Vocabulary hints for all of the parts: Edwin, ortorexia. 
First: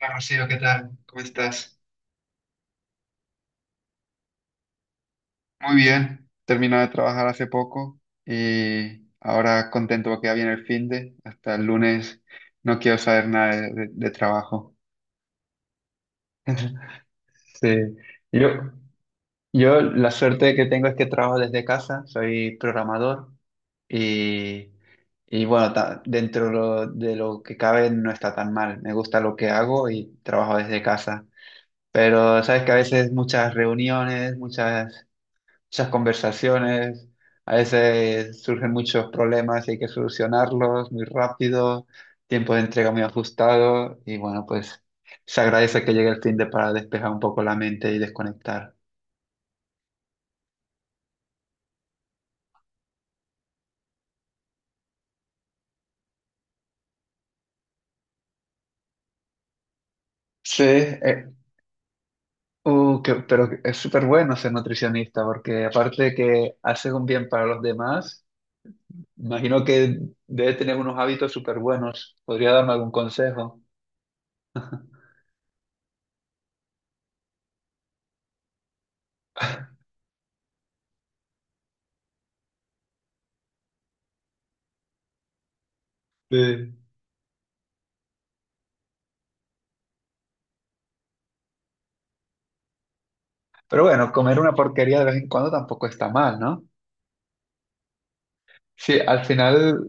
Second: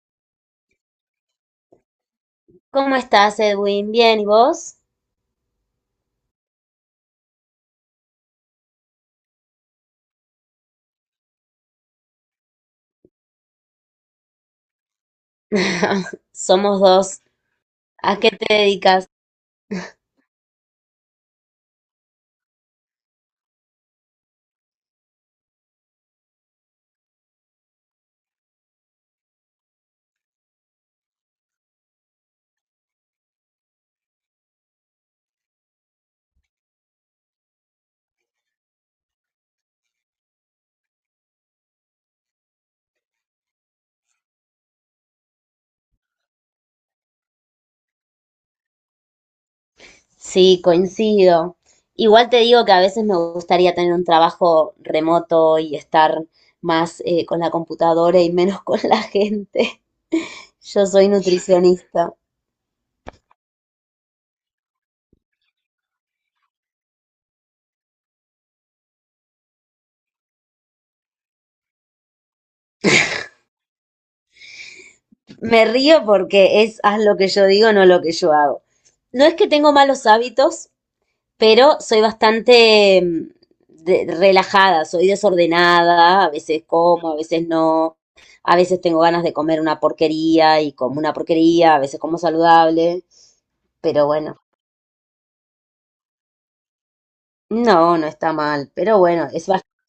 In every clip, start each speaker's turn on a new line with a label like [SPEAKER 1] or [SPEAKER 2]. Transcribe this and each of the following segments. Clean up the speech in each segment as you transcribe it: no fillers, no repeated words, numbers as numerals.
[SPEAKER 1] Hola Rocío, ¿qué tal? ¿Cómo estás?
[SPEAKER 2] ¿Cómo estás, Edwin? Bien, ¿y vos?
[SPEAKER 1] Muy bien, termino de trabajar hace poco y ahora contento porque ya viene el fin hasta el lunes no quiero saber nada de trabajo.
[SPEAKER 2] Somos dos.
[SPEAKER 1] Sí,
[SPEAKER 2] ¿A qué
[SPEAKER 1] yo,
[SPEAKER 2] te dedicas?
[SPEAKER 1] yo la suerte que tengo es que trabajo desde casa, soy programador y, y bueno, dentro de lo que cabe no está tan mal, me gusta lo que hago y trabajo desde casa. Pero sabes que a veces muchas reuniones, muchas conversaciones, a veces surgen muchos problemas y hay que solucionarlos muy rápido, tiempo de entrega muy ajustado y bueno, pues se agradece que llegue el fin de para despejar un poco la mente y desconectar.
[SPEAKER 2] Sí, coincido. Igual te digo que a veces me gustaría tener un trabajo remoto y estar más con la computadora y menos con la gente.
[SPEAKER 1] Sí,
[SPEAKER 2] Yo soy nutricionista.
[SPEAKER 1] pero es súper bueno ser nutricionista porque aparte de que hace un bien para los demás, imagino que debe tener unos hábitos súper buenos. ¿Podría darme algún consejo?
[SPEAKER 2] Me río porque es haz lo que yo digo, no lo que yo hago. No es que tengo malos hábitos, pero soy bastante relajada, soy desordenada, a veces
[SPEAKER 1] Sí.
[SPEAKER 2] como, a veces no, a veces tengo ganas de comer una porquería y como una porquería, a veces como saludable,
[SPEAKER 1] Pero
[SPEAKER 2] pero
[SPEAKER 1] bueno,
[SPEAKER 2] bueno,
[SPEAKER 1] comer una porquería de vez en cuando tampoco está mal, ¿no?
[SPEAKER 2] no, no está mal,
[SPEAKER 1] Sí,
[SPEAKER 2] pero bueno,
[SPEAKER 1] al
[SPEAKER 2] es bastante.
[SPEAKER 1] final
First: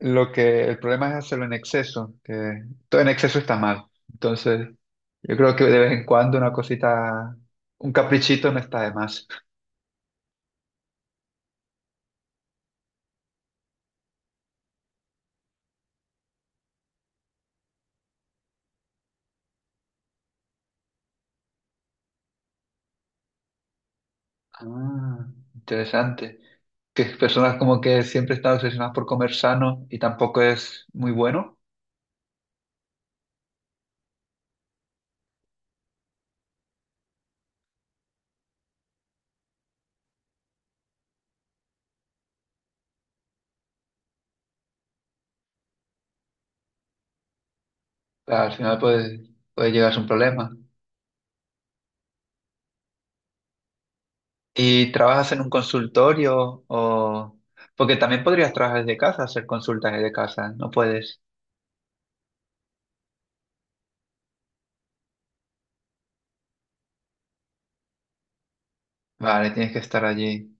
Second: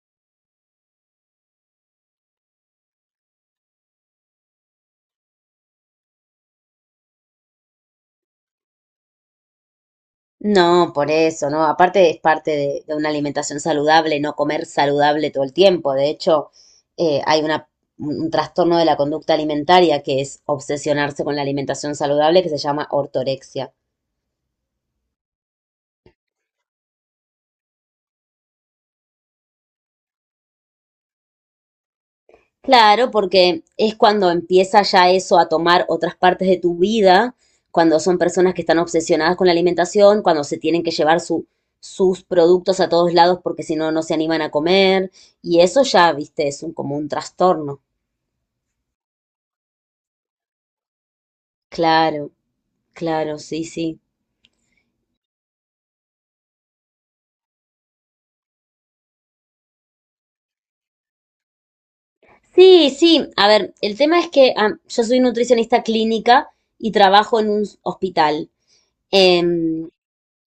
[SPEAKER 1] lo que el problema es hacerlo en exceso, que todo en exceso está mal. Entonces, yo creo que de vez en cuando una cosita, un caprichito no está de más.
[SPEAKER 2] No, por eso, ¿no? Aparte es parte de una alimentación saludable, no comer saludable todo el tiempo. De hecho, hay un trastorno de la conducta alimentaria que es obsesionarse con la alimentación saludable que se llama ortorexia.
[SPEAKER 1] Ah, interesante. Que personas como que siempre están obsesionadas por comer sano y tampoco es muy bueno,
[SPEAKER 2] Claro, porque es cuando empieza ya eso a tomar otras partes de tu vida, cuando son personas que están obsesionadas con la alimentación, cuando se tienen que llevar sus productos a todos lados porque si no, no se animan a comer. Y eso ya, viste, es como un trastorno.
[SPEAKER 1] al final puede llegar a ser un problema.
[SPEAKER 2] Claro, claro, sí, sí.
[SPEAKER 1] ¿Y trabajas en un consultorio o...? Porque también podrías trabajar desde casa, hacer consultas desde casa, no puedes.
[SPEAKER 2] Sí, sí. A ver, el tema es que yo soy nutricionista clínica y trabajo en un hospital.
[SPEAKER 1] Vale, tienes que
[SPEAKER 2] Em,
[SPEAKER 1] estar allí.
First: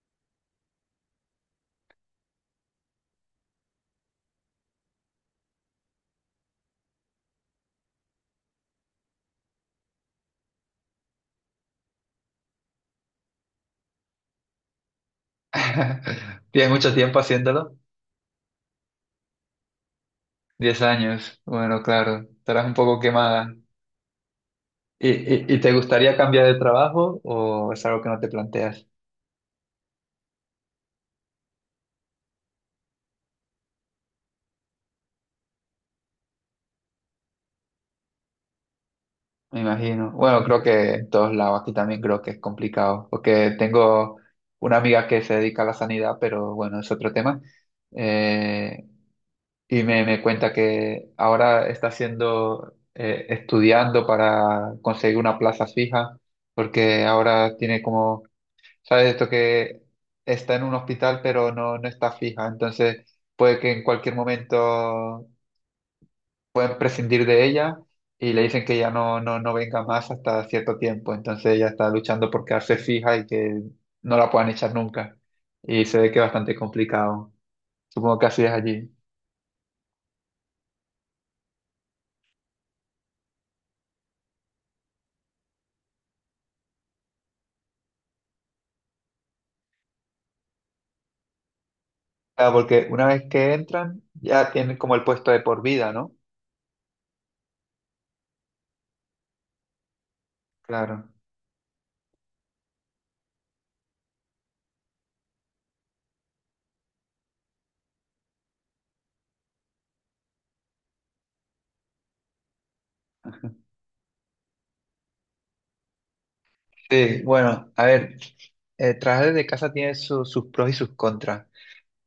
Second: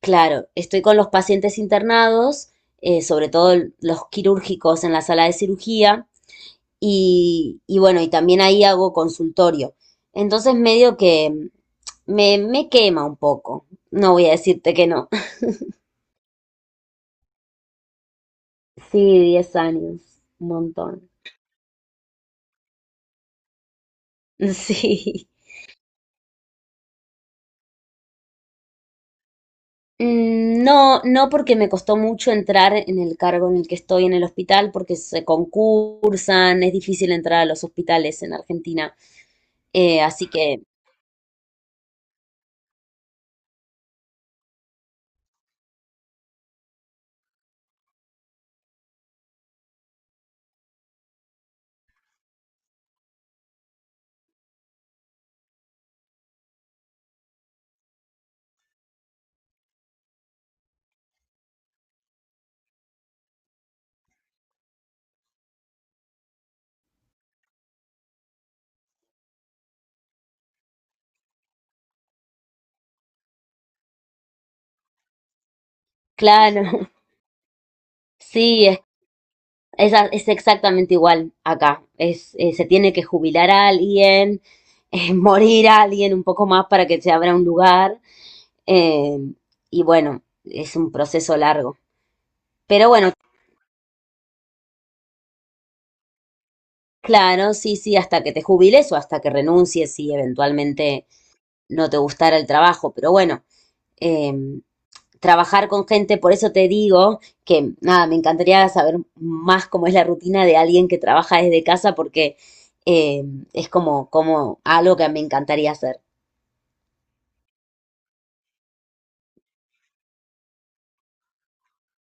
[SPEAKER 2] Claro, estoy con los pacientes internados, sobre todo los quirúrgicos en la sala de cirugía, y bueno, y también ahí hago consultorio. Entonces medio que me quema un poco, no voy a decirte que no.
[SPEAKER 1] Tienes mucho tiempo haciéndolo.
[SPEAKER 2] Sí, 10 años, un
[SPEAKER 1] Diez
[SPEAKER 2] montón.
[SPEAKER 1] años. Bueno, claro, estarás un poco quemada.
[SPEAKER 2] Sí.
[SPEAKER 1] Y te gustaría cambiar de trabajo o es algo que no te planteas?
[SPEAKER 2] No, no porque me costó mucho entrar en el cargo en el que estoy en el hospital, porque se concursan, es difícil entrar a los hospitales en Argentina.
[SPEAKER 1] Me imagino.
[SPEAKER 2] Así
[SPEAKER 1] Bueno, creo
[SPEAKER 2] que,
[SPEAKER 1] que en todos lados aquí también creo que es complicado, porque tengo una amiga que se dedica a la sanidad, pero bueno, es otro tema. Eh, y me cuenta que ahora está haciendo, estudiando para conseguir una plaza fija, porque ahora tiene como ¿Sabes esto que está en un hospital pero no está fija? Entonces puede que en cualquier momento pueden prescindir de ella y le dicen que ya no venga más hasta cierto tiempo. Entonces ella está luchando por quedarse fija y que no la puedan echar nunca. Y se ve que es bastante
[SPEAKER 2] claro.
[SPEAKER 1] complicado. Supongo que así es
[SPEAKER 2] Sí,
[SPEAKER 1] allí.
[SPEAKER 2] es es exactamente igual acá. Es, se tiene que jubilar a alguien, morir a alguien un poco más para que se abra un lugar. eh, y bueno, es un proceso largo.
[SPEAKER 1] Claro, porque
[SPEAKER 2] Pero
[SPEAKER 1] una
[SPEAKER 2] bueno,
[SPEAKER 1] vez que entran ya tienen como el puesto de por vida, ¿no?
[SPEAKER 2] claro, sí, sí, hasta que te jubiles o hasta que renuncies y eventualmente
[SPEAKER 1] Claro.
[SPEAKER 2] no te gustara el trabajo. Pero bueno, eh, trabajar con gente, por eso te digo que nada, me encantaría saber más cómo es la rutina de alguien que trabaja desde casa porque eh, es como, como algo que me encantaría hacer.
[SPEAKER 1] Sí, bueno, a ver, el trabajar de casa tiene sus pros y sus contras.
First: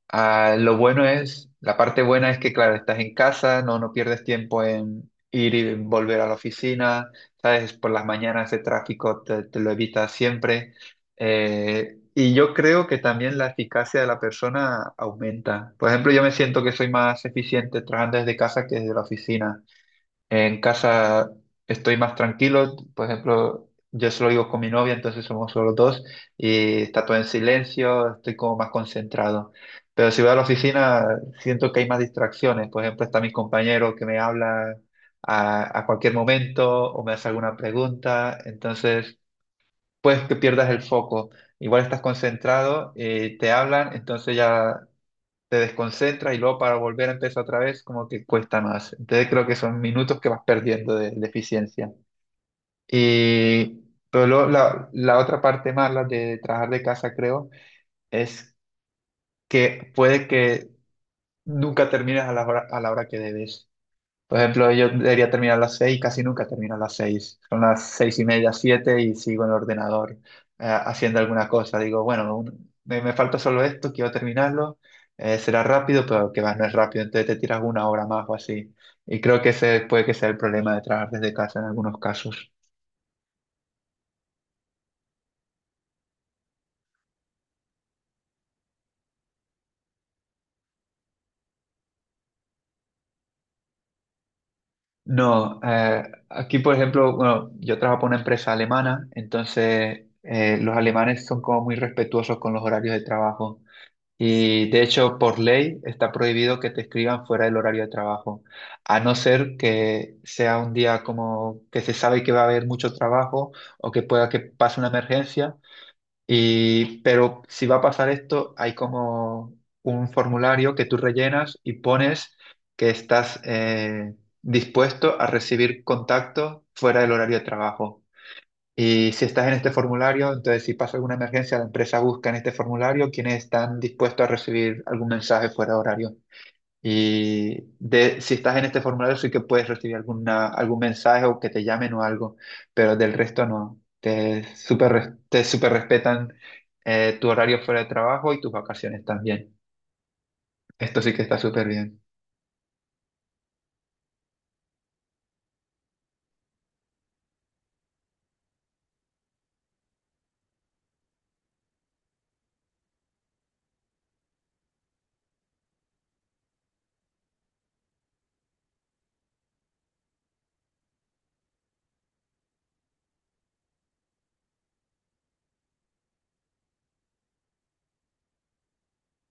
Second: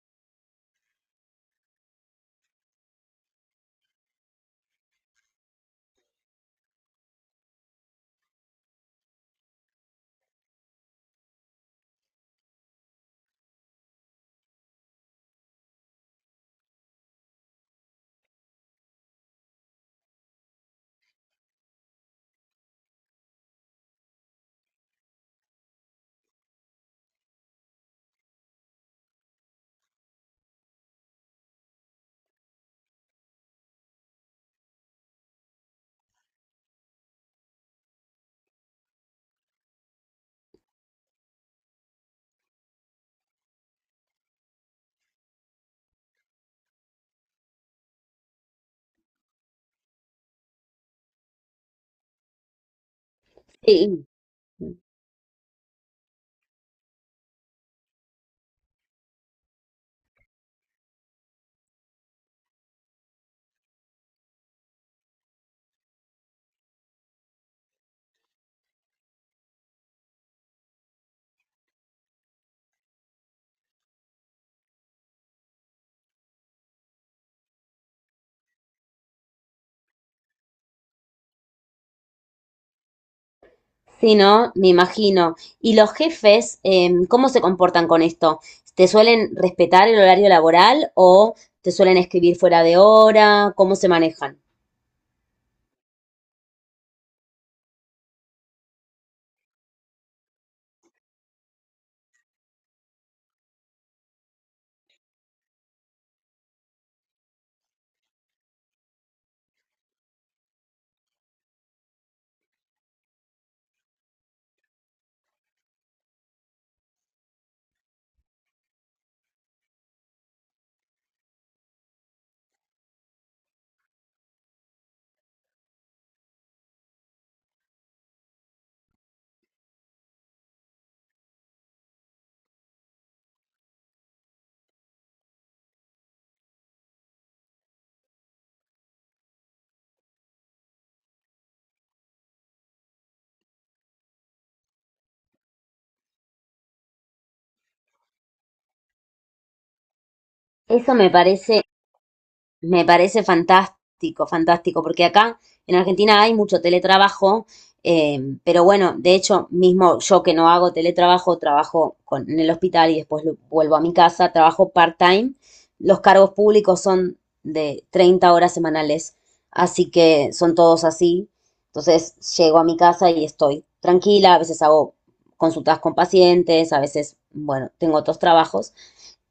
[SPEAKER 1] Ah, lo bueno es, la parte buena es que, claro, estás en casa, no pierdes tiempo en ir y volver a la oficina, ¿sabes? Por las mañanas de tráfico te lo evitas siempre. Y yo creo que también la eficacia de la persona aumenta. Por ejemplo, yo me siento que soy más eficiente trabajando desde casa que desde la oficina. En casa estoy más tranquilo, por ejemplo, yo solo vivo con mi novia, entonces somos solo dos y está todo en silencio, estoy como más concentrado. Pero si voy a la oficina, siento que hay más distracciones. Por ejemplo, está mi compañero que me habla a cualquier momento o me hace alguna pregunta, entonces puedes que pierdas el foco. Igual estás concentrado, te hablan, entonces ya te desconcentras y luego para volver a empezar otra vez como que cuesta más. Entonces creo que son minutos que vas perdiendo de eficiencia. Y
[SPEAKER 2] Sí,
[SPEAKER 1] pero luego la otra parte mala de trabajar de casa creo es que puede que nunca termines a la hora que debes. Por ejemplo, yo debería terminar a las seis, casi nunca termino a las seis. Son las seis y media, siete y sigo en el ordenador haciendo alguna cosa. Digo, bueno, me falta solo esto, quiero terminarlo. Será rápido, pero que va, no es rápido. Entonces te tiras una hora más o así. Y creo que ese puede que sea el problema de trabajar desde casa en algunos casos.
[SPEAKER 2] sí, ¿no? Me imagino. ¿Y los jefes, cómo se comportan con esto? ¿Te suelen respetar el horario laboral o te suelen escribir fuera de hora? ¿Cómo se manejan?
[SPEAKER 1] No, Aquí por ejemplo, bueno, yo trabajo para una empresa alemana, entonces los alemanes son como muy respetuosos con los horarios de trabajo. Y de hecho, por ley está prohibido que te escriban fuera del horario de trabajo, a no ser que sea un día como que se sabe que va a haber mucho trabajo o que pueda que pase una emergencia. Pero si va a pasar esto, hay como un formulario que tú rellenas y pones que estás dispuesto a recibir contacto fuera del horario de trabajo. Y si estás en este formulario, entonces si pasa alguna emergencia, la empresa busca en este formulario quienes están dispuestos a recibir algún mensaje fuera de horario. Y si estás en este formulario, sí que puedes recibir algún mensaje o que te llamen o algo, pero del resto no. Te súper respetan tu horario fuera de trabajo y tus vacaciones también.
[SPEAKER 2] Eso
[SPEAKER 1] Esto
[SPEAKER 2] me
[SPEAKER 1] sí que está
[SPEAKER 2] parece.
[SPEAKER 1] súper bien.
[SPEAKER 2] Me parece fantástico, fantástico, porque acá en Argentina hay mucho teletrabajo, pero bueno, de hecho, mismo yo que no hago teletrabajo, trabajo con, en el hospital y después vuelvo a mi casa, trabajo part-time. Los cargos públicos son de 30 horas semanales, así que son todos así. Entonces, llego a mi casa y estoy tranquila, a veces hago consultas con pacientes, a veces, bueno, tengo otros trabajos.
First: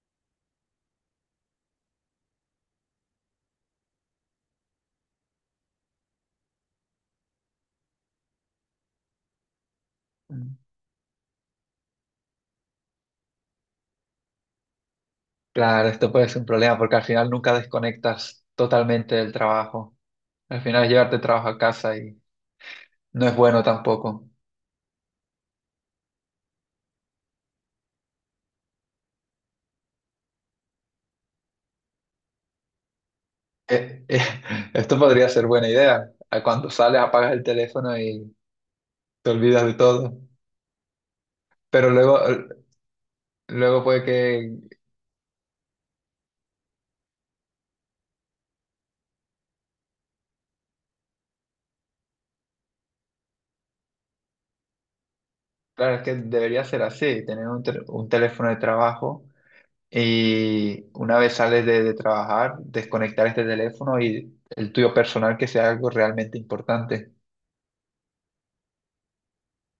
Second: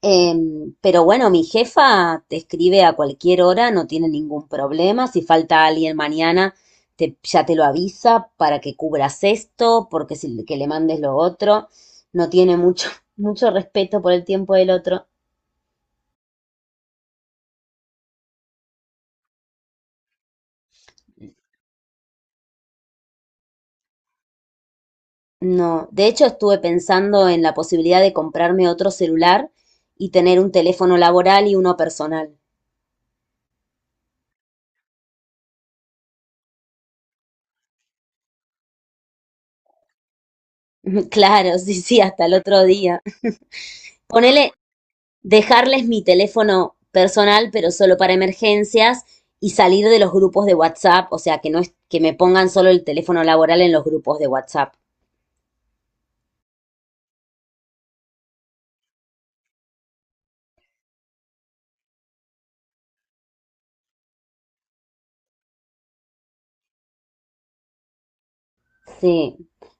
[SPEAKER 2] Pero bueno, mi jefa te escribe a cualquier hora, no tiene ningún problema. Si falta alguien mañana, ya te lo avisa para que cubras esto, porque si
[SPEAKER 1] Mm.
[SPEAKER 2] que le mandes lo otro, no tiene mucho, mucho respeto por el tiempo del otro.
[SPEAKER 1] Claro, esto puede ser un problema porque al final nunca desconectas totalmente del trabajo. Al final es llevarte el trabajo a casa. No es bueno tampoco.
[SPEAKER 2] No, de hecho estuve pensando en la posibilidad de comprarme otro celular y tener un teléfono laboral y uno personal.
[SPEAKER 1] Eh, eh, Esto podría ser buena idea. Ah, cuando sales, apagas el teléfono y te olvidas de todo.
[SPEAKER 2] Claro, sí,
[SPEAKER 1] Pero
[SPEAKER 2] sí,
[SPEAKER 1] luego,
[SPEAKER 2] hasta el otro día.
[SPEAKER 1] luego puede
[SPEAKER 2] Ponele,
[SPEAKER 1] que.
[SPEAKER 2] dejarles mi teléfono personal, pero solo para emergencias, y salir de los grupos de WhatsApp, o sea, que no es que me pongan solo el teléfono laboral en los grupos de WhatsApp.
[SPEAKER 1] Claro, es que debería ser así, tener un teléfono de trabajo y una vez sales de trabajar, desconectar este teléfono y el tuyo personal que sea algo realmente importante.
[SPEAKER 2] Sí.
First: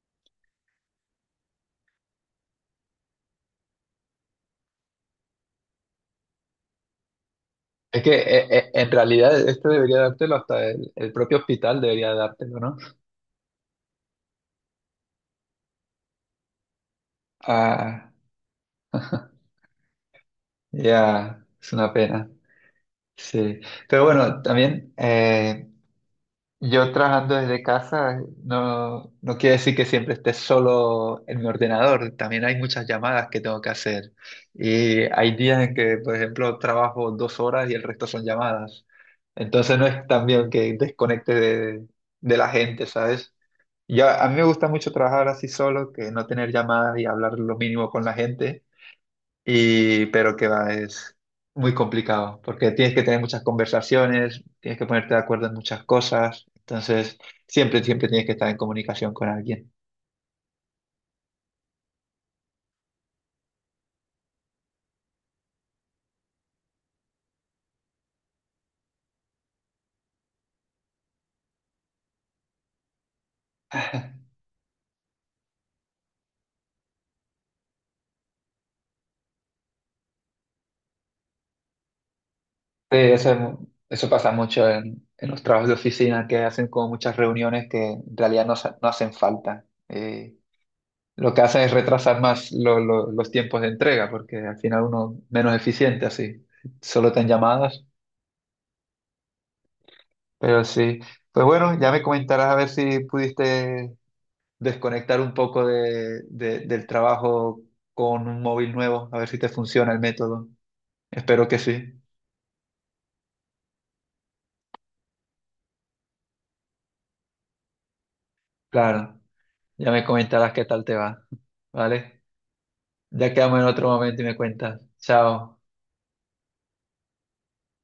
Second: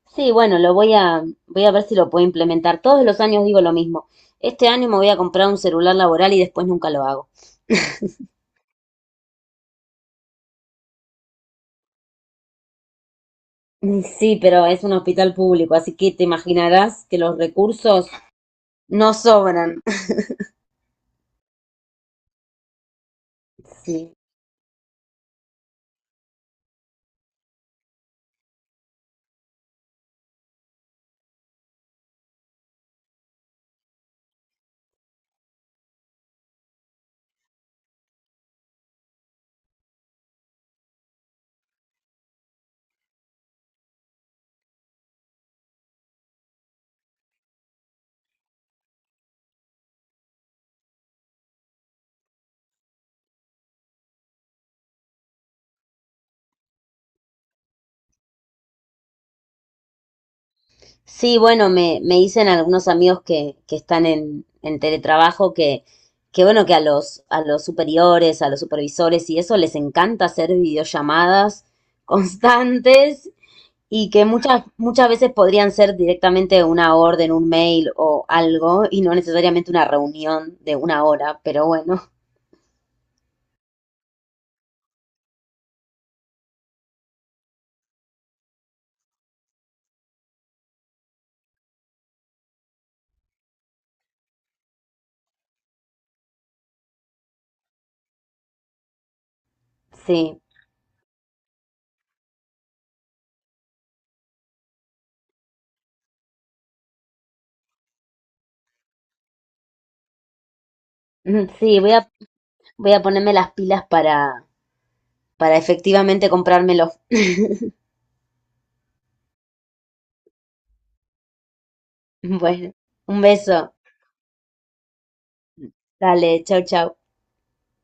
[SPEAKER 2] Sí, bueno, lo voy a ver si lo puedo implementar. Todos los años digo lo mismo. Este año me voy a comprar un celular laboral y después nunca lo hago.
[SPEAKER 1] Es que en realidad esto debería dártelo hasta el propio hospital debería dártelo, ¿no?
[SPEAKER 2] Sí, pero es un hospital público, así que te imaginarás que los recursos
[SPEAKER 1] Ah,
[SPEAKER 2] no sobran.
[SPEAKER 1] ya, es una pena. Sí, pero
[SPEAKER 2] Sí.
[SPEAKER 1] bueno, también yo trabajando desde casa no quiere decir que siempre esté solo en mi ordenador, también hay muchas llamadas que tengo que hacer y hay días en que, por ejemplo, trabajo 2 horas y el resto son llamadas, entonces no es también que desconecte de la gente, ¿sabes? Ya, a mí me gusta mucho trabajar así solo, que no tener llamadas y hablar lo mínimo con la gente. Y, pero que va, es muy complicado, porque tienes que tener muchas conversaciones, tienes que ponerte de acuerdo en muchas cosas, entonces siempre, siempre tienes que estar en comunicación con alguien.
[SPEAKER 2] Sí, bueno, me dicen algunos amigos que están en teletrabajo que bueno, que a los superiores, a los supervisores y eso les encanta hacer videollamadas constantes y que muchas, muchas veces podrían ser directamente una orden, un mail o algo y no necesariamente una reunión de 1 hora, pero bueno,
[SPEAKER 1] Sí, eso, es eso pasa mucho en los trabajos de oficina, que hacen como muchas reuniones que en realidad no hacen falta. Lo que hacen es retrasar más los tiempos de entrega, porque al final uno menos eficiente así, solo te han llamadas,
[SPEAKER 2] sí.
[SPEAKER 1] pero sí. Pues bueno, ya me comentarás a ver si pudiste desconectar un poco del trabajo con un móvil nuevo, a ver si te funciona el método. Espero que
[SPEAKER 2] Sí, voy
[SPEAKER 1] sí.
[SPEAKER 2] a, voy a ponerme las pilas para efectivamente comprármelos.
[SPEAKER 1] Claro, ya me comentarás qué tal te va. ¿Vale?
[SPEAKER 2] Bueno, un
[SPEAKER 1] Ya quedamos en
[SPEAKER 2] beso,
[SPEAKER 1] otro momento y me cuentas. Chao.
[SPEAKER 2] dale, chau, chau.